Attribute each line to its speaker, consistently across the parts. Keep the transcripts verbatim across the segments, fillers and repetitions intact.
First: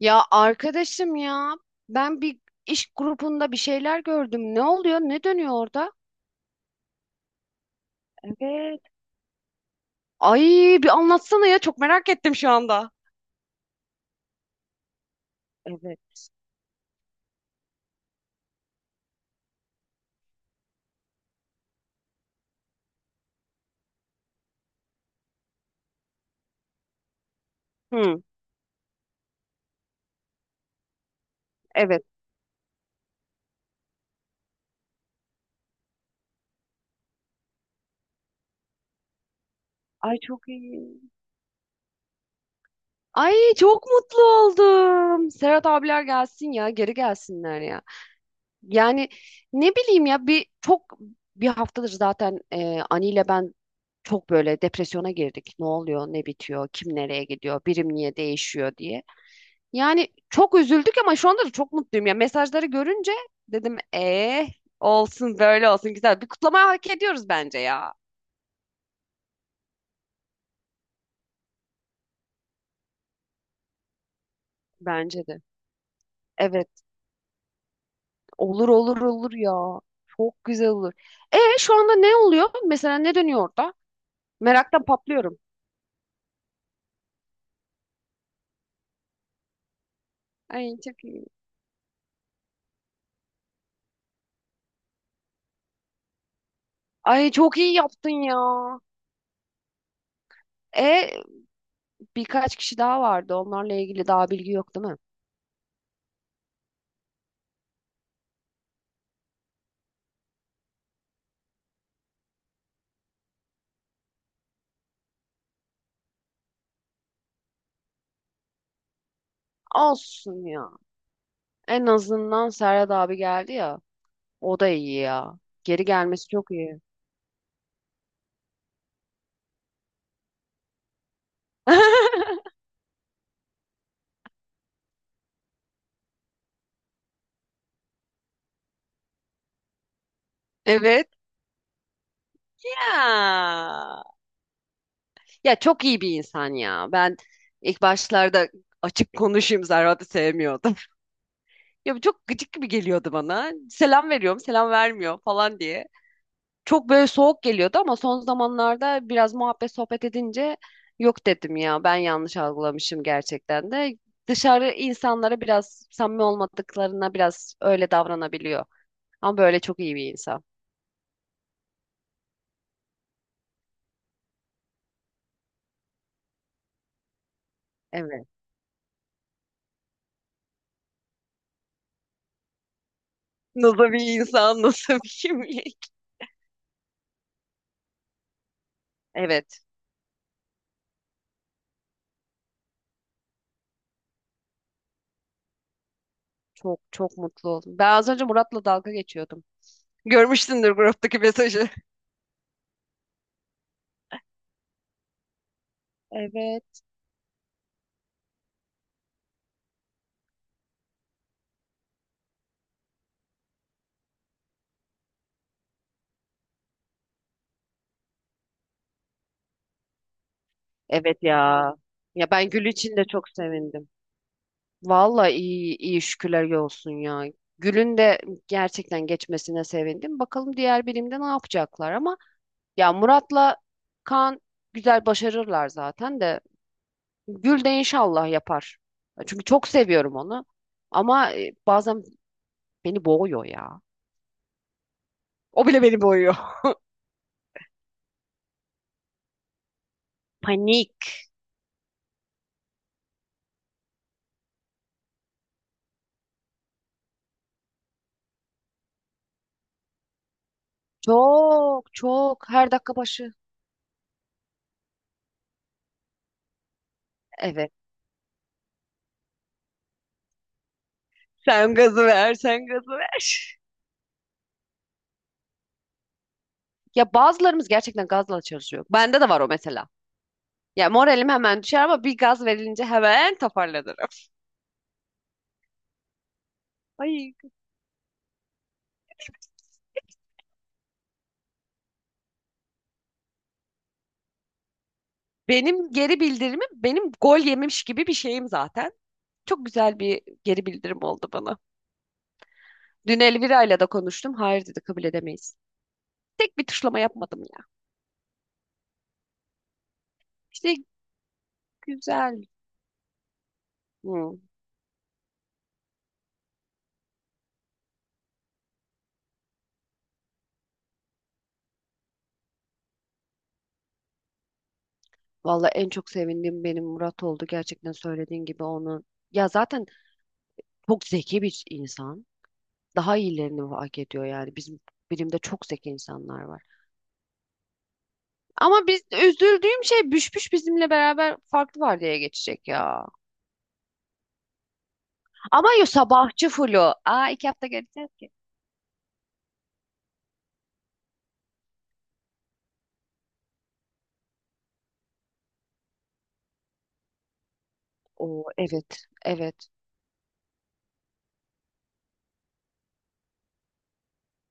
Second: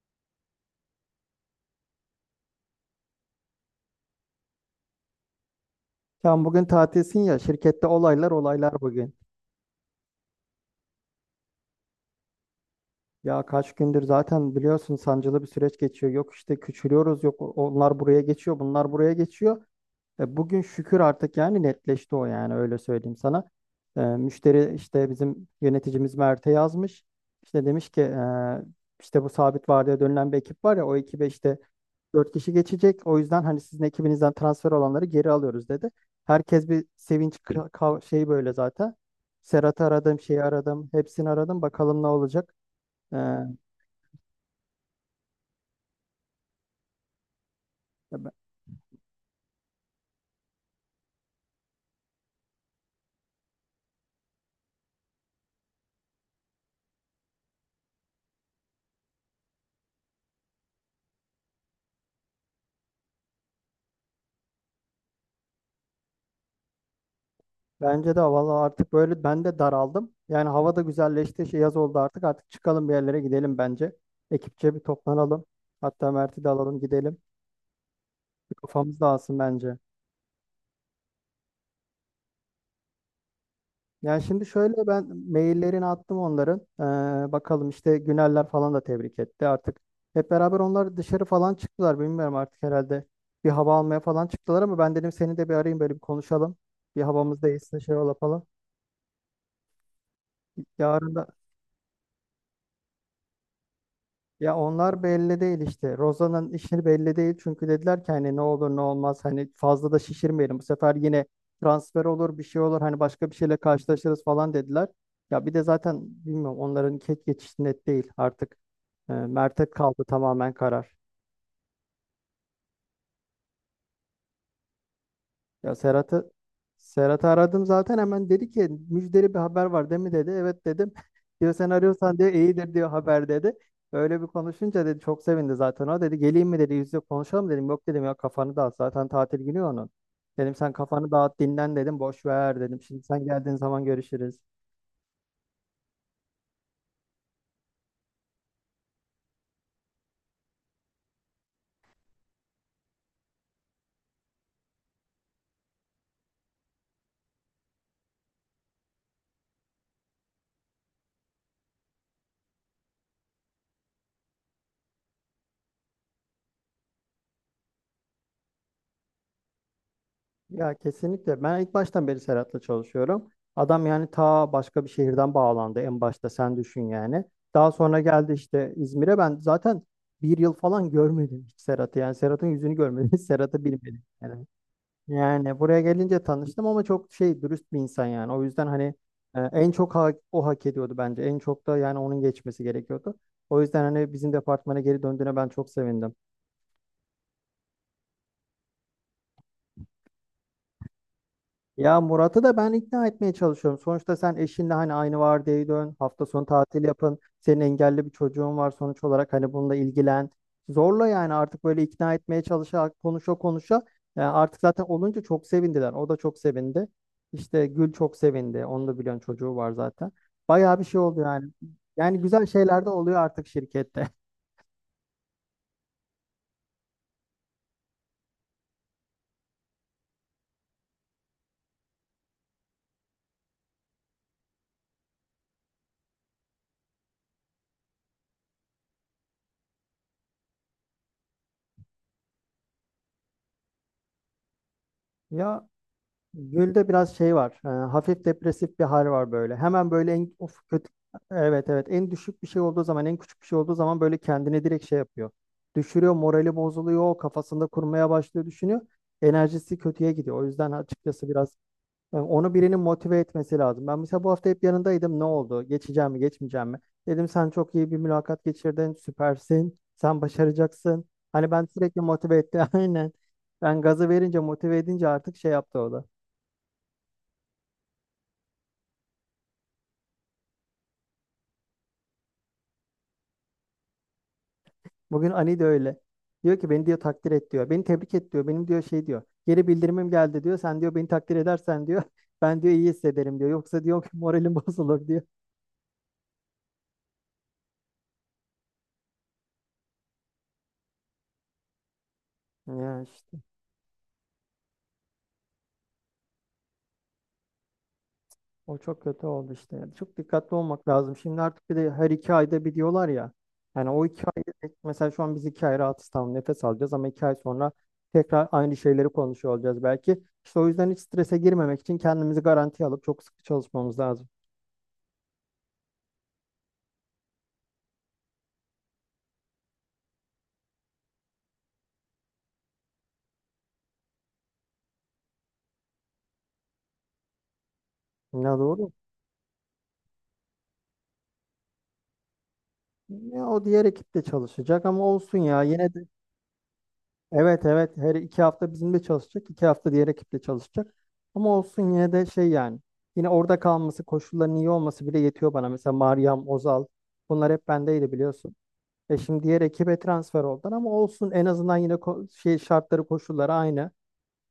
Speaker 1: Ya arkadaşım ya ben bir iş grubunda bir şeyler gördüm. Ne oluyor? Ne dönüyor orada?
Speaker 2: Sen bugün tatilsin ya, şirkette olaylar olaylar
Speaker 1: Evet,
Speaker 2: bugün.
Speaker 1: Ay bir anlatsana ya çok merak ettim şu anda.
Speaker 2: Ya kaç gündür zaten biliyorsun, sancılı bir süreç
Speaker 1: Evet.
Speaker 2: geçiyor. Yok işte küçülüyoruz, yok onlar buraya geçiyor, bunlar buraya geçiyor. E, bugün şükür artık yani netleşti o, yani öyle söyleyeyim sana. E, müşteri işte bizim yöneticimiz Mert'e yazmış. İşte demiş ki
Speaker 1: Hı,
Speaker 2: e, işte bu sabit vardiya dönülen bir ekip var ya, o ekibe işte
Speaker 1: evet.
Speaker 2: dört kişi geçecek. O yüzden hani sizin ekibinizden transfer olanları geri alıyoruz dedi. Herkes bir sevinç ka- ka- şey böyle zaten. Serhat'ı
Speaker 1: Ay
Speaker 2: aradım, şeyi
Speaker 1: çok
Speaker 2: aradım,
Speaker 1: iyi.
Speaker 2: hepsini aradım. Bakalım ne olacak. Ee,
Speaker 1: Ay çok mutlu oldum. Serhat abiler gelsin ya geri gelsinler ya.
Speaker 2: ben-
Speaker 1: Yani ne bileyim ya bir çok bir haftadır zaten e, Ani ile ben çok böyle depresyona girdik. Ne oluyor, ne bitiyor, kim nereye gidiyor, birim niye değişiyor diye. Yani çok üzüldük ama şu anda da çok mutluyum. Ya mesajları görünce dedim eh olsun böyle olsun güzel. Bir kutlama hak ediyoruz bence ya.
Speaker 2: Bence de valla artık böyle ben de daraldım. Yani hava da güzelleşti. Şey, yaz oldu artık. Artık çıkalım, bir yerlere gidelim bence. Ekipçe bir
Speaker 1: Bence de.
Speaker 2: toplanalım. Hatta Mert'i de
Speaker 1: Evet,
Speaker 2: alalım gidelim. Bir
Speaker 1: olur
Speaker 2: kafamız
Speaker 1: olur olur
Speaker 2: dağılsın bence.
Speaker 1: ya. Çok güzel olur. E şu anda ne oluyor? Mesela ne dönüyor orada?
Speaker 2: Yani şimdi
Speaker 1: Meraktan
Speaker 2: şöyle, ben
Speaker 1: patlıyorum.
Speaker 2: maillerini attım onların. Ee, bakalım işte Güneller falan da tebrik etti artık. Hep beraber
Speaker 1: Ay
Speaker 2: onlar
Speaker 1: çok
Speaker 2: dışarı
Speaker 1: iyi.
Speaker 2: falan çıktılar. Bilmiyorum artık herhalde. Bir hava almaya falan çıktılar ama ben dedim seni de bir arayayım, böyle bir konuşalım. Bir
Speaker 1: Ay
Speaker 2: havamız
Speaker 1: çok iyi
Speaker 2: değilse şey
Speaker 1: yaptın
Speaker 2: ola
Speaker 1: ya.
Speaker 2: falan. Yarın
Speaker 1: E
Speaker 2: da
Speaker 1: birkaç kişi daha vardı. Onlarla ilgili daha bilgi
Speaker 2: Ya
Speaker 1: yok değil mi?
Speaker 2: onlar belli değil işte. Rozan'ın işi belli değil. Çünkü dediler ki hani ne olur ne olmaz, hani fazla da şişirmeyelim. Bu sefer yine transfer olur, bir şey olur, hani başka bir şeyle karşılaşırız falan dediler. Ya bir de zaten bilmiyorum, onların ket geçişi net değil artık. E, Mert'e kaldı
Speaker 1: Olsun
Speaker 2: tamamen
Speaker 1: ya.
Speaker 2: karar.
Speaker 1: En azından Serhat abi geldi ya. O da iyi ya.
Speaker 2: Ya
Speaker 1: Geri gelmesi
Speaker 2: Serhat'ı
Speaker 1: çok iyi.
Speaker 2: Serhat'ı aradım zaten, hemen dedi ki müjdeli bir haber var değil mi dedi. Evet dedim. Diyor sen arıyorsan diyor iyidir diyor haber dedi. Öyle bir konuşunca dedi, çok sevindi zaten o dedi, geleyim mi dedi, yüz yüze konuşalım dedim. Yok dedim ya, kafanı dağıt, zaten tatil günü ya onun. Dedim sen
Speaker 1: Evet.
Speaker 2: kafanı dağıt, dinlen dedim, boş ver dedim. Şimdi sen geldiğin
Speaker 1: Ya.
Speaker 2: zaman görüşürüz.
Speaker 1: Ya çok iyi bir insan ya. Ben ilk başlarda açık konuşayım Serhat'ı sevmiyordum. Ya bu çok gıcık gibi geliyordu bana. Selam veriyorum, selam vermiyor falan diye. Çok böyle soğuk geliyordu ama son zamanlarda biraz muhabbet sohbet edince yok dedim ya. Ben yanlış algılamışım gerçekten de. Dışarı insanlara biraz samimi olmadıklarına biraz öyle davranabiliyor. Ama böyle çok iyi bir insan.
Speaker 2: Ya kesinlikle. Ben ilk baştan beri Serhat'la çalışıyorum. Adam yani ta başka bir şehirden bağlandı en başta, sen düşün yani. Daha sonra
Speaker 1: Evet.
Speaker 2: geldi işte İzmir'e, ben zaten bir yıl falan görmedim hiç Serhat'ı. Yani Serhat'ın yüzünü görmedim. Serhat'ı
Speaker 1: Nasıl bir
Speaker 2: bilmedim yani.
Speaker 1: insan, nasıl bir
Speaker 2: Yani
Speaker 1: kimlik?
Speaker 2: buraya gelince tanıştım ama çok şey, dürüst bir insan yani. O yüzden hani e,
Speaker 1: Evet.
Speaker 2: en çok ha- o hak ediyordu bence. En çok da yani onun geçmesi gerekiyordu. O yüzden hani bizim departmana geri döndüğüne ben çok sevindim.
Speaker 1: Çok çok mutlu oldum. Ben az önce Murat'la dalga geçiyordum. Görmüşsündür gruptaki mesajı.
Speaker 2: Ya Murat'ı da ben ikna etmeye çalışıyorum. Sonuçta sen eşinle hani aynı vardiyaya dön, hafta sonu
Speaker 1: Evet.
Speaker 2: tatil yapın. Senin engelli bir çocuğun var sonuç olarak, hani bununla ilgilen. Zorla yani artık böyle, ikna etmeye çalışa, konuşa konuşa. Yani artık zaten olunca çok sevindiler. O da çok sevindi. İşte Gül çok sevindi. Onu da biliyorsun, çocuğu var zaten. Bayağı bir şey oldu
Speaker 1: Evet
Speaker 2: yani.
Speaker 1: ya.
Speaker 2: Yani
Speaker 1: Ya
Speaker 2: güzel
Speaker 1: ben Gül
Speaker 2: şeyler de
Speaker 1: için de
Speaker 2: oluyor
Speaker 1: çok
Speaker 2: artık
Speaker 1: sevindim.
Speaker 2: şirkette.
Speaker 1: Vallahi iyi iyi şükürler olsun ya. Gül'ün de gerçekten geçmesine sevindim. Bakalım diğer birimde ne yapacaklar ama ya Murat'la Kaan güzel başarırlar zaten de Gül de inşallah yapar. Çünkü çok seviyorum onu. Ama e, bazen beni boğuyor ya. O
Speaker 2: Ya
Speaker 1: bile beni boğuyor.
Speaker 2: Gül'de biraz şey var. E, hafif depresif bir hal var böyle. Hemen böyle en of, kötü,
Speaker 1: Panik.
Speaker 2: evet evet, en düşük bir şey olduğu zaman, en küçük bir şey olduğu zaman böyle kendini direkt şey yapıyor. Düşürüyor, morali bozuluyor, kafasında kurmaya başlıyor, düşünüyor. Enerjisi kötüye gidiyor. O yüzden açıkçası biraz
Speaker 1: Çok
Speaker 2: e,
Speaker 1: çok
Speaker 2: onu
Speaker 1: her
Speaker 2: birinin
Speaker 1: dakika
Speaker 2: motive
Speaker 1: başı.
Speaker 2: etmesi lazım. Ben mesela bu hafta hep yanındaydım. Ne oldu? Geçeceğim mi, geçmeyeceğim mi? Dedim sen
Speaker 1: Evet.
Speaker 2: çok iyi bir mülakat geçirdin, süpersin. Sen başaracaksın. Hani ben
Speaker 1: Sen
Speaker 2: sürekli
Speaker 1: gazı ver,
Speaker 2: motive etti.
Speaker 1: sen gazı
Speaker 2: Aynen.
Speaker 1: ver.
Speaker 2: Ben gazı verince, motive edince artık şey yaptı o da.
Speaker 1: Ya bazılarımız gerçekten gazla çalışıyor. Bende de var o mesela. Ya moralim hemen düşer ama bir gaz verilince hemen toparlanırım.
Speaker 2: Bugün Ali de öyle. Diyor ki beni diyor takdir
Speaker 1: Ay.
Speaker 2: et diyor. Beni tebrik et diyor. Benim diyor şey diyor. Geri bildirimim geldi diyor. Sen diyor beni takdir edersen diyor. Ben diyor iyi hissederim diyor. Yoksa diyor ki moralim bozulur diyor.
Speaker 1: Benim geri bildirimim benim gol yemiş gibi bir şeyim zaten. Çok güzel bir geri bildirim oldu bana.
Speaker 2: Ya
Speaker 1: Dün
Speaker 2: işte
Speaker 1: Elvira ile de konuştum. Hayır dedi kabul edemeyiz. Tek bir tuşlama yapmadım ya.
Speaker 2: o çok kötü oldu işte. Yani çok dikkatli
Speaker 1: İşte
Speaker 2: olmak lazım. Şimdi artık bir de her iki
Speaker 1: güzel.
Speaker 2: ayda bir diyorlar ya. Yani o iki
Speaker 1: Hı.
Speaker 2: ay mesela şu an biz iki ay rahatız, tamam, nefes alacağız ama iki ay sonra tekrar aynı şeyleri konuşuyor olacağız belki. İşte o yüzden hiç strese girmemek için kendimizi garantiye alıp çok sıkı çalışmamız lazım.
Speaker 1: Vallahi en çok sevindiğim benim Murat oldu. Gerçekten söylediğin gibi onu. Ya zaten çok zeki bir insan. Daha iyilerini hak ediyor yani. Bizim birimde çok zeki insanlar var.
Speaker 2: Ne
Speaker 1: Ama
Speaker 2: doğru.
Speaker 1: biz üzüldüğüm şey Büşbüş bizimle beraber farklı vardiyaya geçecek ya.
Speaker 2: Ya o diğer ekip de çalışacak ama olsun ya,
Speaker 1: Ama yo
Speaker 2: yine de
Speaker 1: sabahçı fulu. Aa iki
Speaker 2: evet
Speaker 1: hafta
Speaker 2: evet,
Speaker 1: geleceğiz
Speaker 2: her
Speaker 1: ki.
Speaker 2: iki hafta bizimle çalışacak, iki hafta diğer ekiple çalışacak ama olsun yine de şey yani, yine orada kalması, koşulların iyi olması bile yetiyor bana. Mesela Meryem Ozal, bunlar hep bendeydi
Speaker 1: Oo
Speaker 2: biliyorsun.
Speaker 1: evet.
Speaker 2: E şimdi diğer
Speaker 1: Evet.
Speaker 2: ekibe transfer oldular ama olsun, en azından yine ko- şey, şartları koşulları aynı.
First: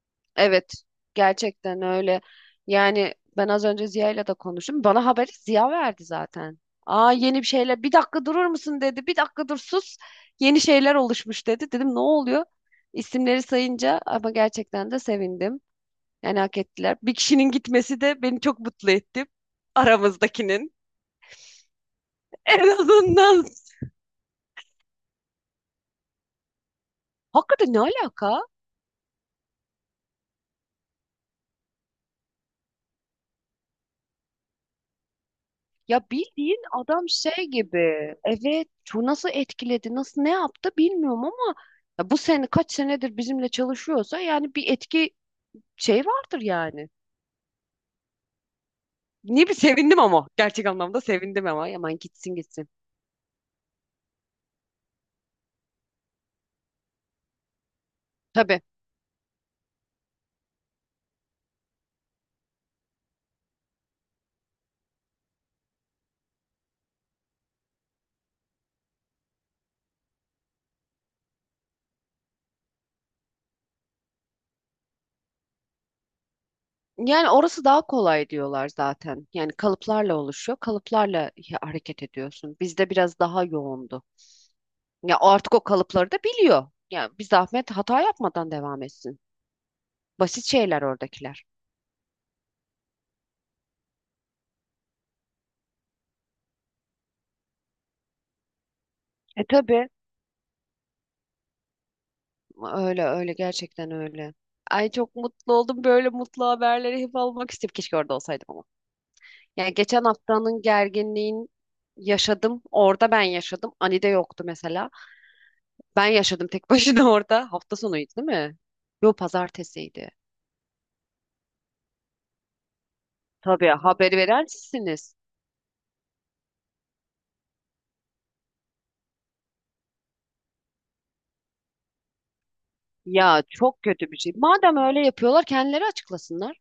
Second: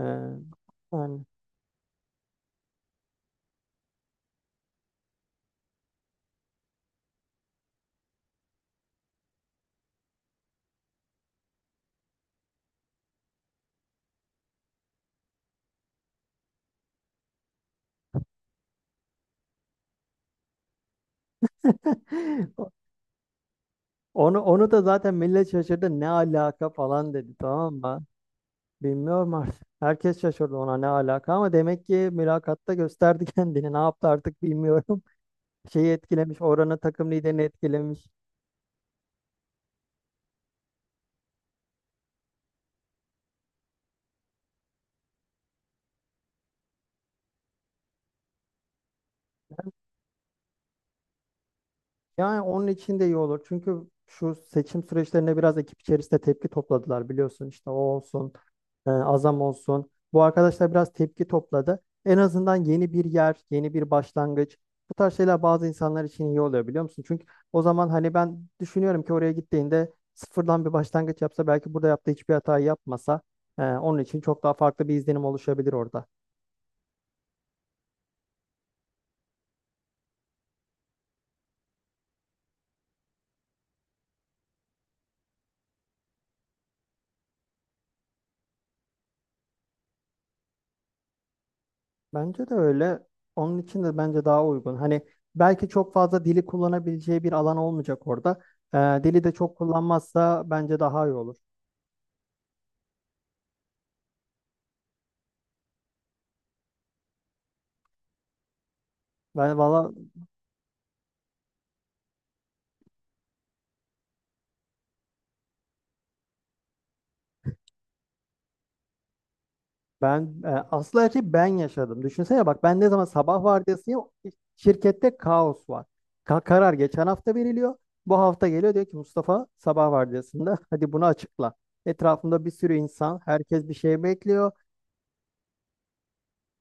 Speaker 2: Ee,
Speaker 1: Evet,
Speaker 2: yani
Speaker 1: gerçekten öyle. Yani ben az önce Ziya'yla da konuştum. Bana haberi Ziya verdi zaten. Aa yeni bir şeyler. Bir dakika durur musun dedi. Bir dakika dur sus. Yeni şeyler oluşmuş dedi. Dedim ne oluyor? İsimleri sayınca ama gerçekten de sevindim. Yani hak ettiler. Bir kişinin gitmesi de beni çok mutlu etti. Aramızdakinin. En azından.
Speaker 2: onu onu da zaten millet şaşırdı, ne alaka falan dedi,
Speaker 1: Hakikaten
Speaker 2: tamam
Speaker 1: ne
Speaker 2: mı?
Speaker 1: alaka?
Speaker 2: Bilmiyorum artık. Herkes şaşırdı ona, ne alaka ama demek ki mülakatta gösterdi kendini. Ne yaptı artık bilmiyorum. Şeyi
Speaker 1: Ya
Speaker 2: etkilemiş,
Speaker 1: bildiğin
Speaker 2: oranın
Speaker 1: adam
Speaker 2: takım liderini
Speaker 1: şey
Speaker 2: etkilemiş.
Speaker 1: gibi. Evet, şu nasıl etkiledi, nasıl ne yaptı bilmiyorum ama ya bu sene kaç senedir bizimle çalışıyorsa yani bir etki şey vardır yani. Ne bir sevindim ama gerçek anlamda sevindim ama yaman gitsin
Speaker 2: Yani onun
Speaker 1: gitsin.
Speaker 2: için de iyi olur. Çünkü şu seçim süreçlerinde biraz ekip içerisinde tepki topladılar biliyorsun. İşte o olsun.
Speaker 1: Tabii.
Speaker 2: e, Azam olsun. Bu arkadaşlar biraz tepki topladı. En azından yeni bir yer, yeni bir başlangıç. Bu tarz şeyler bazı insanlar için iyi oluyor biliyor musun? Çünkü o zaman hani ben düşünüyorum ki oraya gittiğinde sıfırdan bir başlangıç yapsa, belki burada yaptığı hiçbir hatayı yapmasa, e, onun için çok daha farklı bir izlenim oluşabilir orada.
Speaker 1: Yani orası daha kolay diyorlar zaten. Yani kalıplarla oluşuyor. Kalıplarla ya- hareket ediyorsun. Bizde biraz daha yoğundu. Ya artık o kalıpları da biliyor. Ya bir zahmet hata yapmadan devam etsin. Basit şeyler oradakiler.
Speaker 2: Bence de öyle. Onun için de bence daha uygun. Hani belki çok fazla dili kullanabileceği bir alan olmayacak orada. Ee, Dili de
Speaker 1: E
Speaker 2: çok
Speaker 1: tabii.
Speaker 2: kullanmazsa bence daha iyi olur.
Speaker 1: Öyle öyle gerçekten öyle. Ay çok mutlu oldum. Böyle mutlu haberleri hep almak istedim. Keşke orada olsaydım ama.
Speaker 2: Ben
Speaker 1: Yani
Speaker 2: valla
Speaker 1: geçen haftanın gerginliğini yaşadım. Orada ben yaşadım. Ani de yoktu mesela. Ben yaşadım tek başına orada. Hafta sonuydu değil mi? Yo pazartesiydi.
Speaker 2: ben e, Asıl her şeyi ben yaşadım. Düşünsene bak, ben ne zaman sabah
Speaker 1: Tabii
Speaker 2: vardiyasıyım,
Speaker 1: haberi veren sizsiniz.
Speaker 2: şirkette kaos var. Ka- karar geçen hafta veriliyor. Bu hafta geliyor, diyor ki Mustafa sabah vardiyasında hadi bunu açıkla. Etrafımda bir sürü insan,
Speaker 1: Ya
Speaker 2: herkes bir
Speaker 1: çok
Speaker 2: şey
Speaker 1: kötü bir şey.
Speaker 2: bekliyor.
Speaker 1: Madem öyle yapıyorlar kendileri açıklasınlar.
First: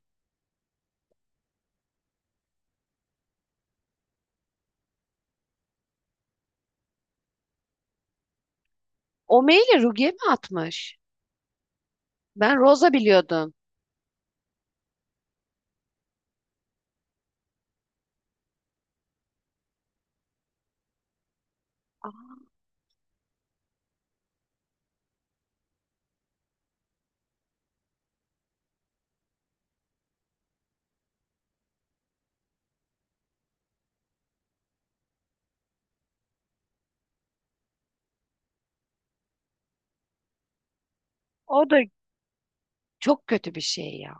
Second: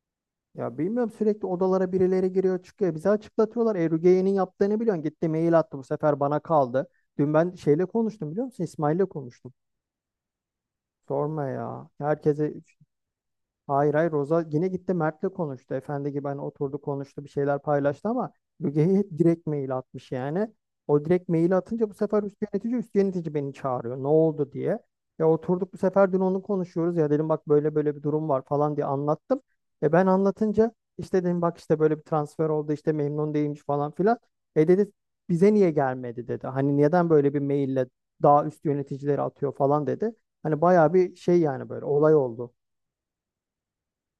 Speaker 2: Ya bilmiyorum, sürekli odalara birileri giriyor çıkıyor. Bize açıklatıyorlar. E, Rugeye'nin yaptığını biliyorsun. Gitti mail attı, bu sefer bana kaldı. Dün ben şeyle konuştum biliyor musun? İsmail'le
Speaker 1: O
Speaker 2: konuştum.
Speaker 1: maili Rugi'ye mi atmış?
Speaker 2: Sorma ya. Herkese…
Speaker 1: Ben Rosa biliyordum.
Speaker 2: Hayır hayır, Roza yine gitti Mert'le konuştu. Efendi gibi hani oturdu, konuştu, bir şeyler paylaştı ama Müge'ye hep direkt mail atmış yani. O direkt maili atınca bu sefer
Speaker 1: Aa,
Speaker 2: üst yönetici üst yönetici beni çağırıyor ne oldu diye. Ya oturduk bu sefer dün, onu konuşuyoruz ya, dedim bak böyle böyle bir durum var falan diye anlattım. E ben anlatınca işte dedim bak işte böyle bir transfer oldu, işte memnun değilmiş falan filan. E dedi bize niye gelmedi dedi. Hani neden böyle bir maille daha üst yöneticileri atıyor falan dedi. Hani bayağı bir şey
Speaker 1: o
Speaker 2: yani,
Speaker 1: da
Speaker 2: böyle olay oldu.
Speaker 1: çok kötü bir şey ya.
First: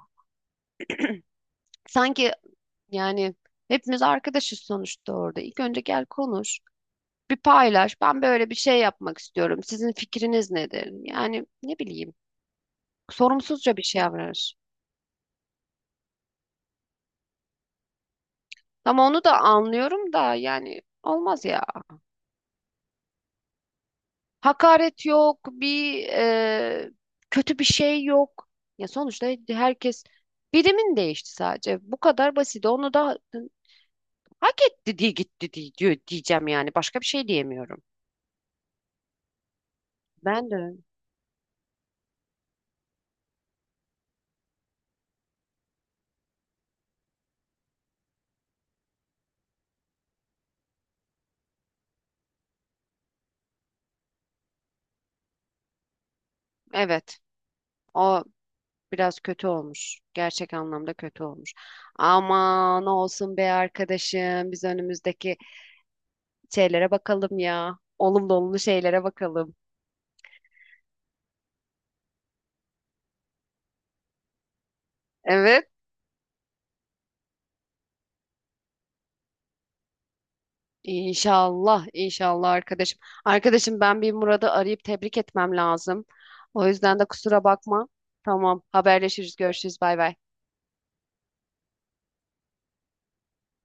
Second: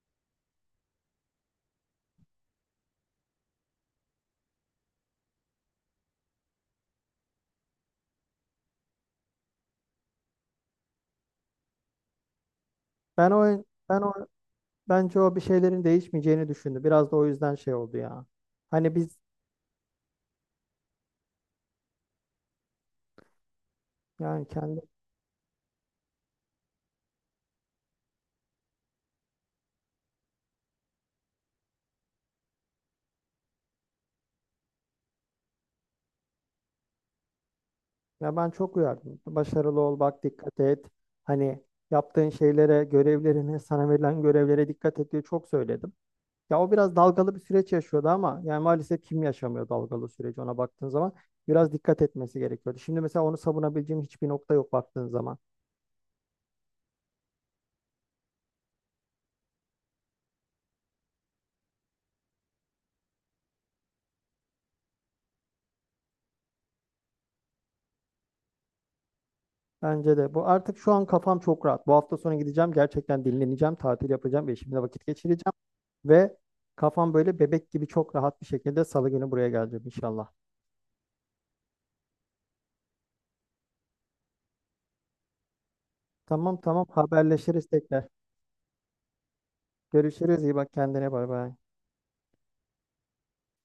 Speaker 1: Sanki yani hepimiz arkadaşız sonuçta orada. İlk önce gel konuş. Bir paylaş. Ben böyle bir şey yapmak istiyorum. Sizin fikriniz nedir? Yani ne bileyim.
Speaker 2: Ben o
Speaker 1: Sorumsuzca bir
Speaker 2: ben
Speaker 1: şey
Speaker 2: o
Speaker 1: yapar.
Speaker 2: Bence o bir şeylerin değişmeyeceğini düşündü. Biraz da o yüzden şey oldu ya. Hani
Speaker 1: Ama
Speaker 2: biz
Speaker 1: onu da anlıyorum da yani olmaz ya.
Speaker 2: yani kendi
Speaker 1: Hakaret yok, bir e, kötü bir şey yok. Ya sonuçta herkes birimin değişti sadece. Bu kadar basit. Onu da hak etti diye gitti diye diyor diyeceğim yani. Başka bir şey diyemiyorum.
Speaker 2: Ya ben çok uyardım. Başarılı ol, bak
Speaker 1: Ben
Speaker 2: dikkat
Speaker 1: de.
Speaker 2: et. Hani yaptığın şeylere, görevlerine, sana verilen görevlere dikkat et diye çok söyledim. Ya o biraz dalgalı bir süreç yaşıyordu ama yani maalesef kim yaşamıyor dalgalı süreci, ona baktığın zaman biraz dikkat etmesi gerekiyordu. Şimdi mesela onu savunabileceğim hiçbir nokta yok baktığın zaman.
Speaker 1: Evet. O biraz kötü olmuş. Gerçek anlamda kötü olmuş. Aman olsun be arkadaşım. Biz önümüzdeki şeylere bakalım ya. Olumlu olumlu şeylere bakalım.
Speaker 2: Bence de bu artık, şu an kafam çok rahat. Bu hafta sonu gideceğim, gerçekten dinleneceğim, tatil yapacağım ve eşimle vakit geçireceğim.
Speaker 1: Evet.
Speaker 2: Ve kafam böyle bebek gibi çok rahat bir şekilde salı günü buraya geleceğim inşallah.
Speaker 1: İnşallah, inşallah arkadaşım. Arkadaşım ben bir Murat'ı arayıp tebrik etmem lazım.
Speaker 2: Tamam
Speaker 1: O
Speaker 2: tamam,
Speaker 1: yüzden de kusura
Speaker 2: haberleşiriz
Speaker 1: bakma.
Speaker 2: tekrar.
Speaker 1: Tamam, haberleşiriz, görüşürüz, bay bay.
Speaker 2: Görüşürüz, iyi bak kendine, bay bay.